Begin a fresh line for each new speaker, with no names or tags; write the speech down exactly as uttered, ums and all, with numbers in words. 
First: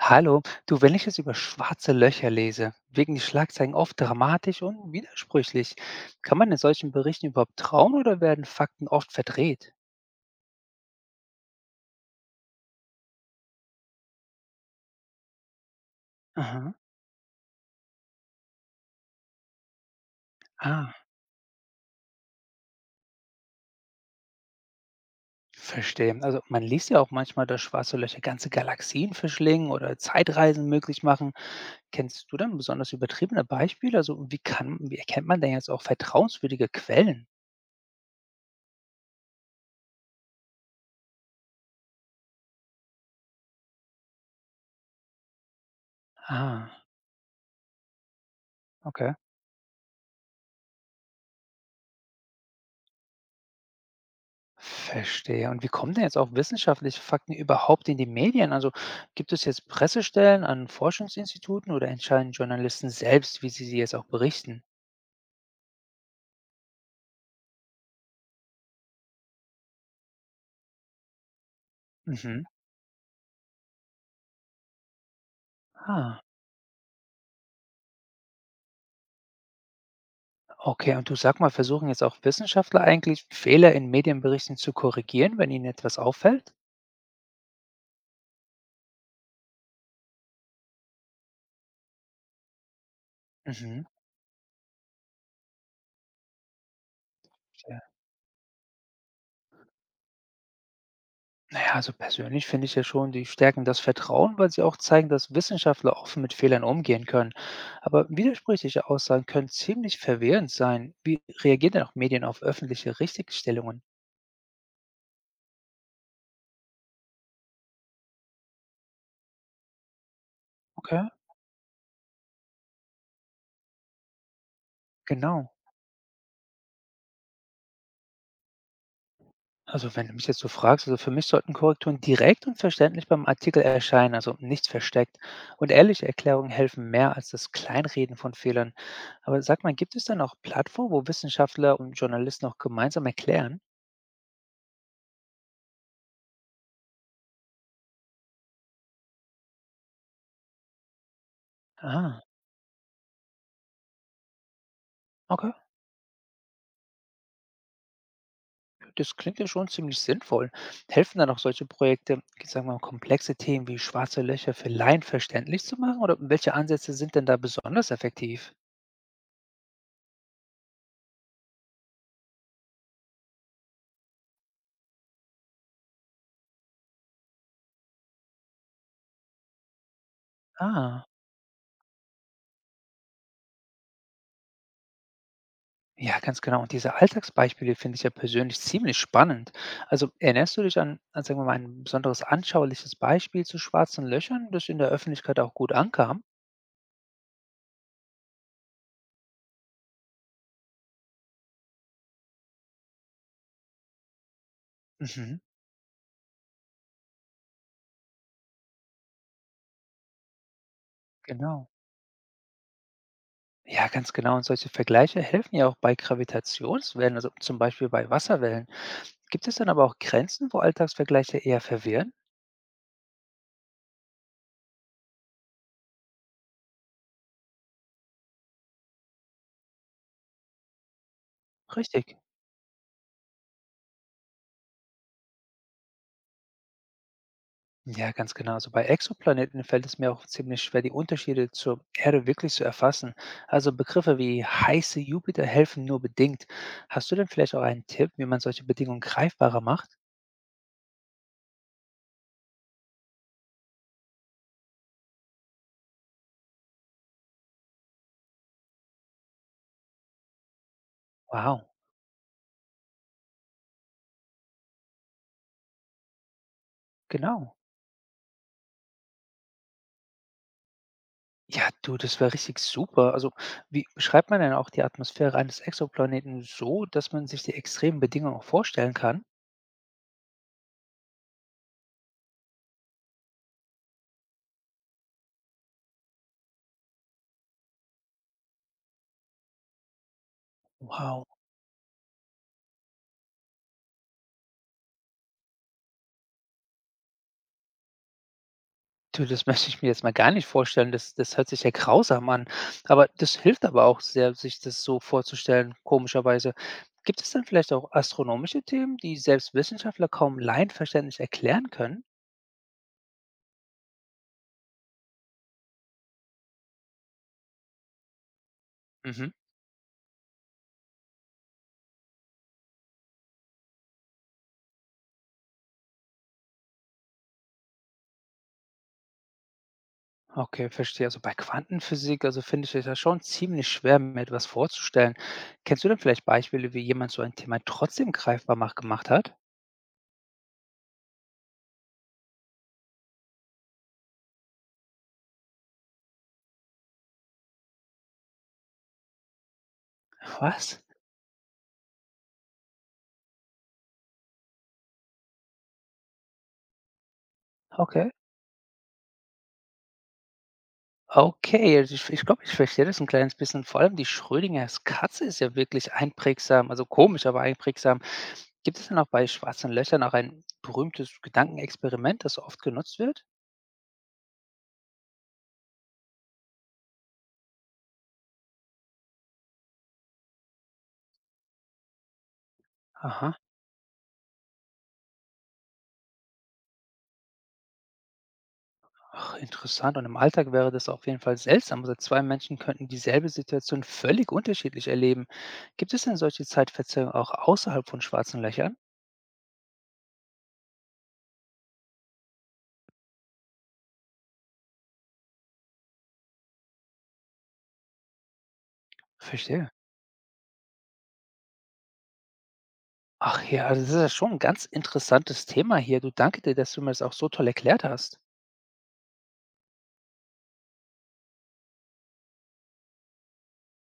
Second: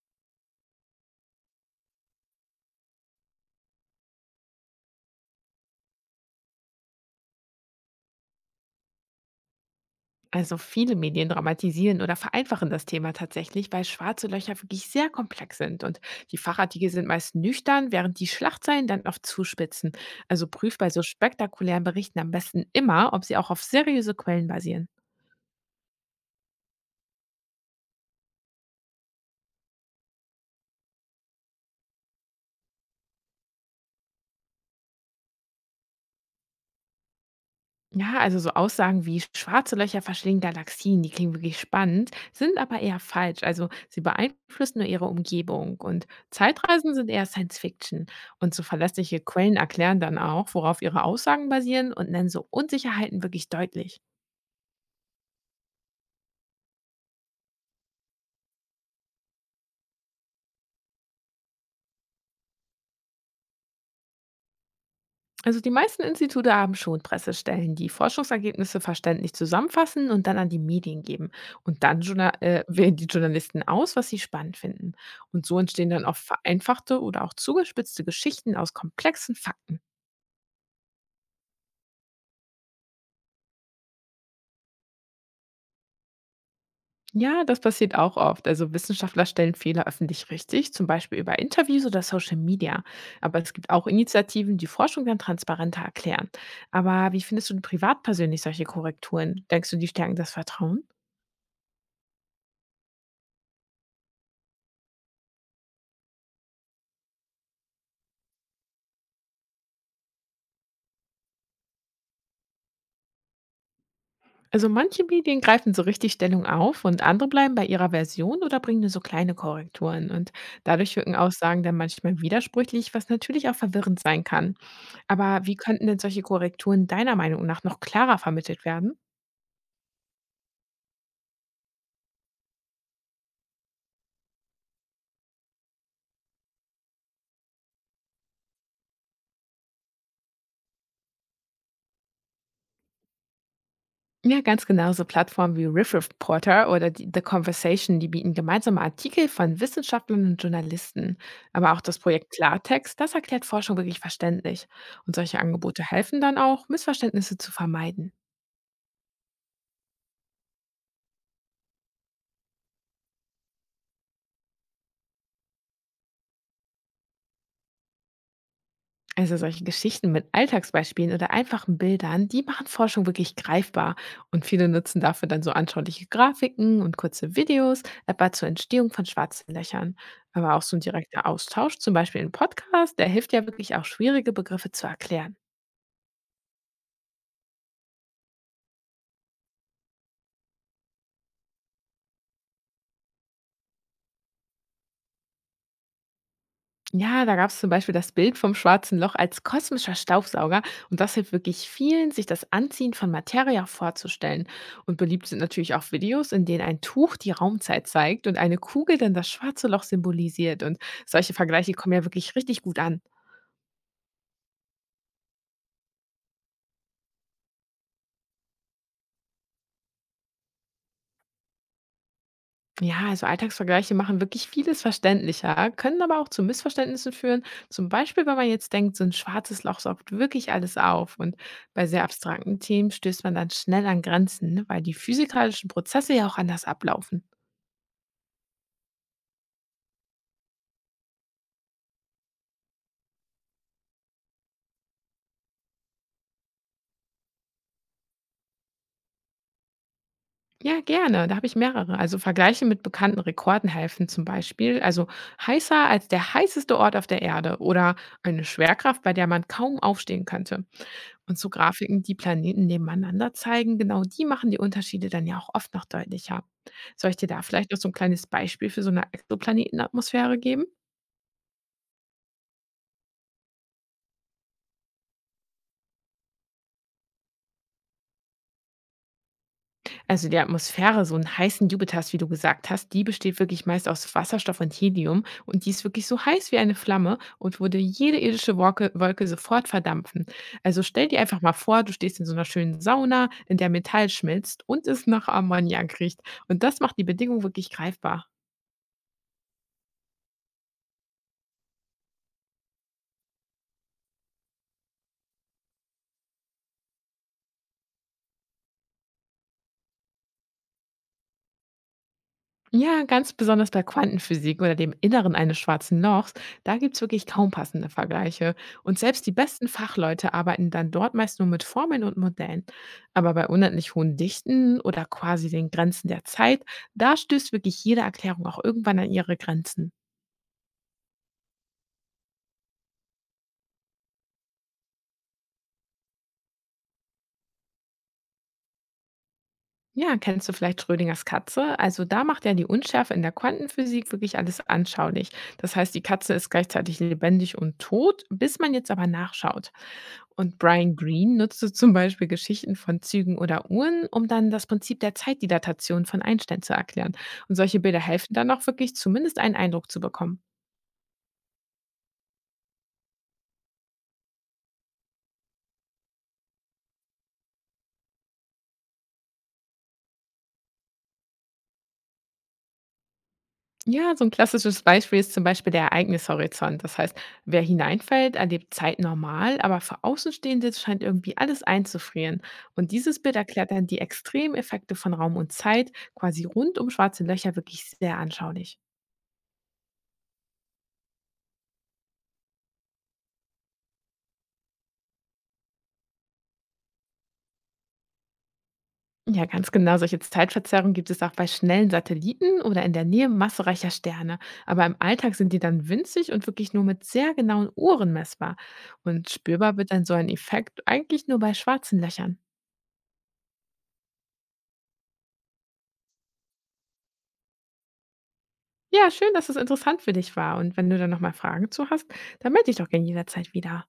Hallo, du, wenn ich jetzt über schwarze Löcher lese, wirken die Schlagzeilen oft dramatisch und widersprüchlich. Kann man in solchen Berichten überhaupt trauen oder werden Fakten oft verdreht?
Also viele Medien dramatisieren oder vereinfachen das Thema tatsächlich, weil schwarze Löcher wirklich sehr komplex sind und die
Aha.
Fachartikel sind meist nüchtern, während die Schlagzeilen dann oft zuspitzen. Also prüf bei
Ah,
so spektakulären Berichten am besten immer, ob sie auch auf seriöse Quellen basieren.
verstehe. Also man liest ja auch manchmal, dass schwarze Löcher ganze Galaxien verschlingen oder Zeitreisen möglich machen. Kennst du denn besonders übertriebene Beispiele? Also wie kann, wie erkennt man denn jetzt auch vertrauenswürdige Quellen?
Ja, also so Aussagen wie schwarze Löcher verschlingen Galaxien, die klingen wirklich spannend, sind aber eher falsch. Also sie beeinflussen nur ihre Umgebung. Und
Ah,
Zeitreisen sind eher Science Fiction. Und so
okay.
verlässliche Quellen erklären dann auch, worauf ihre Aussagen basieren und nennen so Unsicherheiten wirklich deutlich.
Verstehe. Und wie kommen denn jetzt auch wissenschaftliche Fakten überhaupt in die Medien? Also gibt es jetzt Pressestellen an Forschungsinstituten oder entscheiden Journalisten selbst, wie sie sie jetzt auch berichten?
Also die meisten Institute haben schon Pressestellen, die Forschungsergebnisse verständlich zusammenfassen und dann an die Medien geben. Und dann Journa-
Mhm.
äh, wählen die Journalisten aus, was sie spannend finden. Und so entstehen dann
Ah,
oft vereinfachte oder auch zugespitzte Geschichten aus komplexen Fakten.
okay. Und du sag mal, versuchen jetzt auch Wissenschaftler eigentlich Fehler in Medienberichten zu korrigieren, wenn ihnen etwas auffällt?
Ja, das passiert auch oft. Also Wissenschaftler stellen Fehler öffentlich richtig, zum Beispiel über Interviews oder Social Media. Aber es gibt
Mhm.
auch Initiativen, die Forschung dann transparenter erklären. Aber wie findest du denn privat persönlich solche Korrekturen? Denkst du, die stärken das Vertrauen?
Na ja, also persönlich finde ich ja schon, die stärken das Vertrauen, weil sie auch zeigen, dass Wissenschaftler offen mit Fehlern umgehen können. Aber widersprüchliche Aussagen können ziemlich verwirrend sein. Wie reagieren denn auch Medien auf öffentliche Richtigstellungen?
Also manche Medien greifen so richtig Stellung auf und andere bleiben bei ihrer Version oder bringen nur so kleine Korrekturen. Und dadurch
Okay,
wirken Aussagen dann manchmal widersprüchlich, was natürlich auch verwirrend sein kann. Aber
genau.
wie könnten denn solche Korrekturen deiner Meinung nach noch klarer vermittelt werden?
Also wenn du mich jetzt so fragst, also für mich sollten Korrekturen direkt und verständlich beim Artikel erscheinen, also nichts versteckt. Und ehrliche Erklärungen helfen mehr als das Kleinreden von Fehlern. Aber sag mal, gibt es dann auch Plattformen, wo Wissenschaftler und Journalisten auch gemeinsam erklären?
Ja, ganz genau. So Plattformen wie Riff Porter oder die The Conversation, die bieten gemeinsame Artikel von Wissenschaftlern und Journalisten. Aber auch das
Ah,
Projekt Klartext, das erklärt Forschung wirklich verständlich. Und solche
okay.
Angebote helfen dann auch, Missverständnisse zu vermeiden.
Das klingt ja schon ziemlich sinnvoll. Helfen dann auch solche Projekte, ich sag mal, komplexe Themen wie schwarze Löcher für Laien verständlich zu machen? Oder welche Ansätze sind denn da besonders effektiv?
Also solche Geschichten mit Alltagsbeispielen oder einfachen Bildern, die machen Forschung wirklich greifbar. Und viele nutzen dafür dann so anschauliche Grafiken und kurze Videos, etwa zur Entstehung von schwarzen Löchern. Aber auch so ein
Ah,
direkter Austausch, zum Beispiel ein Podcast, der hilft ja wirklich auch schwierige Begriffe zu erklären.
ja, ganz genau. Und diese Alltagsbeispiele finde ich ja persönlich ziemlich spannend. Also erinnerst du dich an, an, sagen wir mal, ein besonderes anschauliches Beispiel zu schwarzen Löchern, das in der Öffentlichkeit auch gut ankam?
Ja, da gab es zum Beispiel das Bild vom Schwarzen Loch als kosmischer Staubsauger und das hilft wirklich vielen, sich das Anziehen von Materia vorzustellen. Und beliebt sind
Mhm,
natürlich auch Videos, in denen ein Tuch die Raumzeit zeigt und eine Kugel dann das Schwarze Loch symbolisiert. Und solche
genau.
Vergleiche kommen ja wirklich richtig gut an.
Ja, ganz genau. Und solche Vergleiche helfen ja auch bei Gravitationswellen, also zum Beispiel bei Wasserwellen. Gibt es dann aber auch Grenzen, wo Alltagsvergleiche eher verwirren?
Ja, also Alltagsvergleiche machen wirklich vieles verständlicher, können aber auch zu Missverständnissen führen. Zum Beispiel, wenn man jetzt denkt, so ein schwarzes Loch saugt wirklich alles auf. Und bei sehr
Richtig.
abstrakten Themen stößt man dann schnell an Grenzen, ne, weil die physikalischen Prozesse ja auch anders ablaufen.
Ja, ganz genau. Also bei Exoplaneten fällt es mir auch ziemlich schwer, die Unterschiede zur Erde wirklich zu erfassen. Also Begriffe wie heiße Jupiter helfen nur bedingt. Hast du denn vielleicht auch einen Tipp, wie man solche Bedingungen greifbarer macht?
Ja, gerne. Da habe ich mehrere. Also Vergleiche mit bekannten Rekorden helfen zum Beispiel. Also heißer als der heißeste Ort auf der Erde oder eine Schwerkraft, bei der man kaum aufstehen könnte. Und so
Wow,
Grafiken, die Planeten nebeneinander zeigen, genau die machen die Unterschiede dann ja auch oft noch deutlicher. Soll ich dir da
genau.
vielleicht noch so ein kleines Beispiel für so eine Exoplanetenatmosphäre geben?
Ja, du, das war richtig super. Also, wie beschreibt man denn auch die Atmosphäre eines Exoplaneten so, dass man sich die extremen Bedingungen auch vorstellen kann?
Also, die Atmosphäre so 'n heißen Jupiters, wie du gesagt hast, die besteht wirklich meist aus Wasserstoff und Helium und die ist wirklich so heiß wie eine Flamme und würde jede irdische Wolke Wolke sofort verdampfen. Also, stell dir
Wow.
einfach mal vor, du stehst in so einer schönen Sauna, in der Metall schmilzt und es nach Ammoniak riecht. Und das macht die Bedingung wirklich greifbar.
Du, das möchte ich mir jetzt mal gar nicht vorstellen. Das, das hört sich ja grausam an. Aber das hilft aber auch sehr, sich das so vorzustellen, komischerweise. Gibt es dann vielleicht auch astronomische Themen, die selbst Wissenschaftler kaum laienverständlich erklären können?
Ja, ganz besonders bei Quantenphysik oder dem Inneren eines schwarzen Lochs, da gibt's wirklich kaum passende Vergleiche. Und selbst
Mhm.
die besten Fachleute arbeiten dann dort meist nur mit Formeln und Modellen. Aber bei unendlich hohen Dichten oder quasi den Grenzen der Zeit, da stößt wirklich jede Erklärung auch irgendwann an ihre Grenzen.
Okay, verstehe. Also bei Quantenphysik, also finde ich es ja schon ziemlich schwer, mir etwas vorzustellen. Kennst du denn vielleicht Beispiele, wie jemand so ein Thema trotzdem greifbar mach gemacht hat?
Ja, kennst du vielleicht Schrödingers Katze? Also da macht er die Unschärfe in der Quantenphysik wirklich alles anschaulich. Das heißt, die Katze ist gleichzeitig lebendig und tot, bis man jetzt aber nachschaut. Und
Was?
Brian Greene nutzte zum Beispiel Geschichten von Zügen oder Uhren, um dann das Prinzip der Zeitdilatation von Einstein zu erklären. Und solche Bilder
Okay.
helfen dann auch wirklich, zumindest einen Eindruck zu bekommen.
Okay, also ich, ich glaube, ich verstehe das ein kleines bisschen. Vor allem die Schrödingers Katze ist ja wirklich einprägsam, also komisch, aber einprägsam. Gibt es denn auch bei schwarzen Löchern auch ein berühmtes Gedankenexperiment, das oft genutzt wird?
Ja, so ein klassisches Beispiel ist zum Beispiel der Ereignishorizont. Das heißt, wer hineinfällt, erlebt Zeit normal, aber für Außenstehende scheint irgendwie alles einzufrieren. Und dieses Bild
Aha.
erklärt dann die Extremeffekte von Raum und Zeit quasi rund um schwarze Löcher wirklich sehr anschaulich.
Ach, interessant. Und im Alltag wäre das auf jeden Fall seltsam. Also zwei Menschen könnten dieselbe Situation völlig unterschiedlich erleben. Gibt es denn solche Zeitverzerrungen auch außerhalb von schwarzen Löchern?
Ja, ganz genau. Solche Zeitverzerrungen gibt es auch bei schnellen Satelliten oder in der Nähe massereicher Sterne. Aber im Alltag sind die dann winzig und wirklich nur mit sehr genauen Uhren messbar. Und
Verstehe.
spürbar wird dann so ein Effekt eigentlich nur bei schwarzen Löchern.
Ach ja, also das ist ja schon ein ganz interessantes Thema hier. Du, danke dir, dass du mir das auch so toll erklärt hast.
Ja, schön, dass es interessant für dich war. Und wenn du da noch mal Fragen zu hast, dann melde dich doch gerne jederzeit wieder.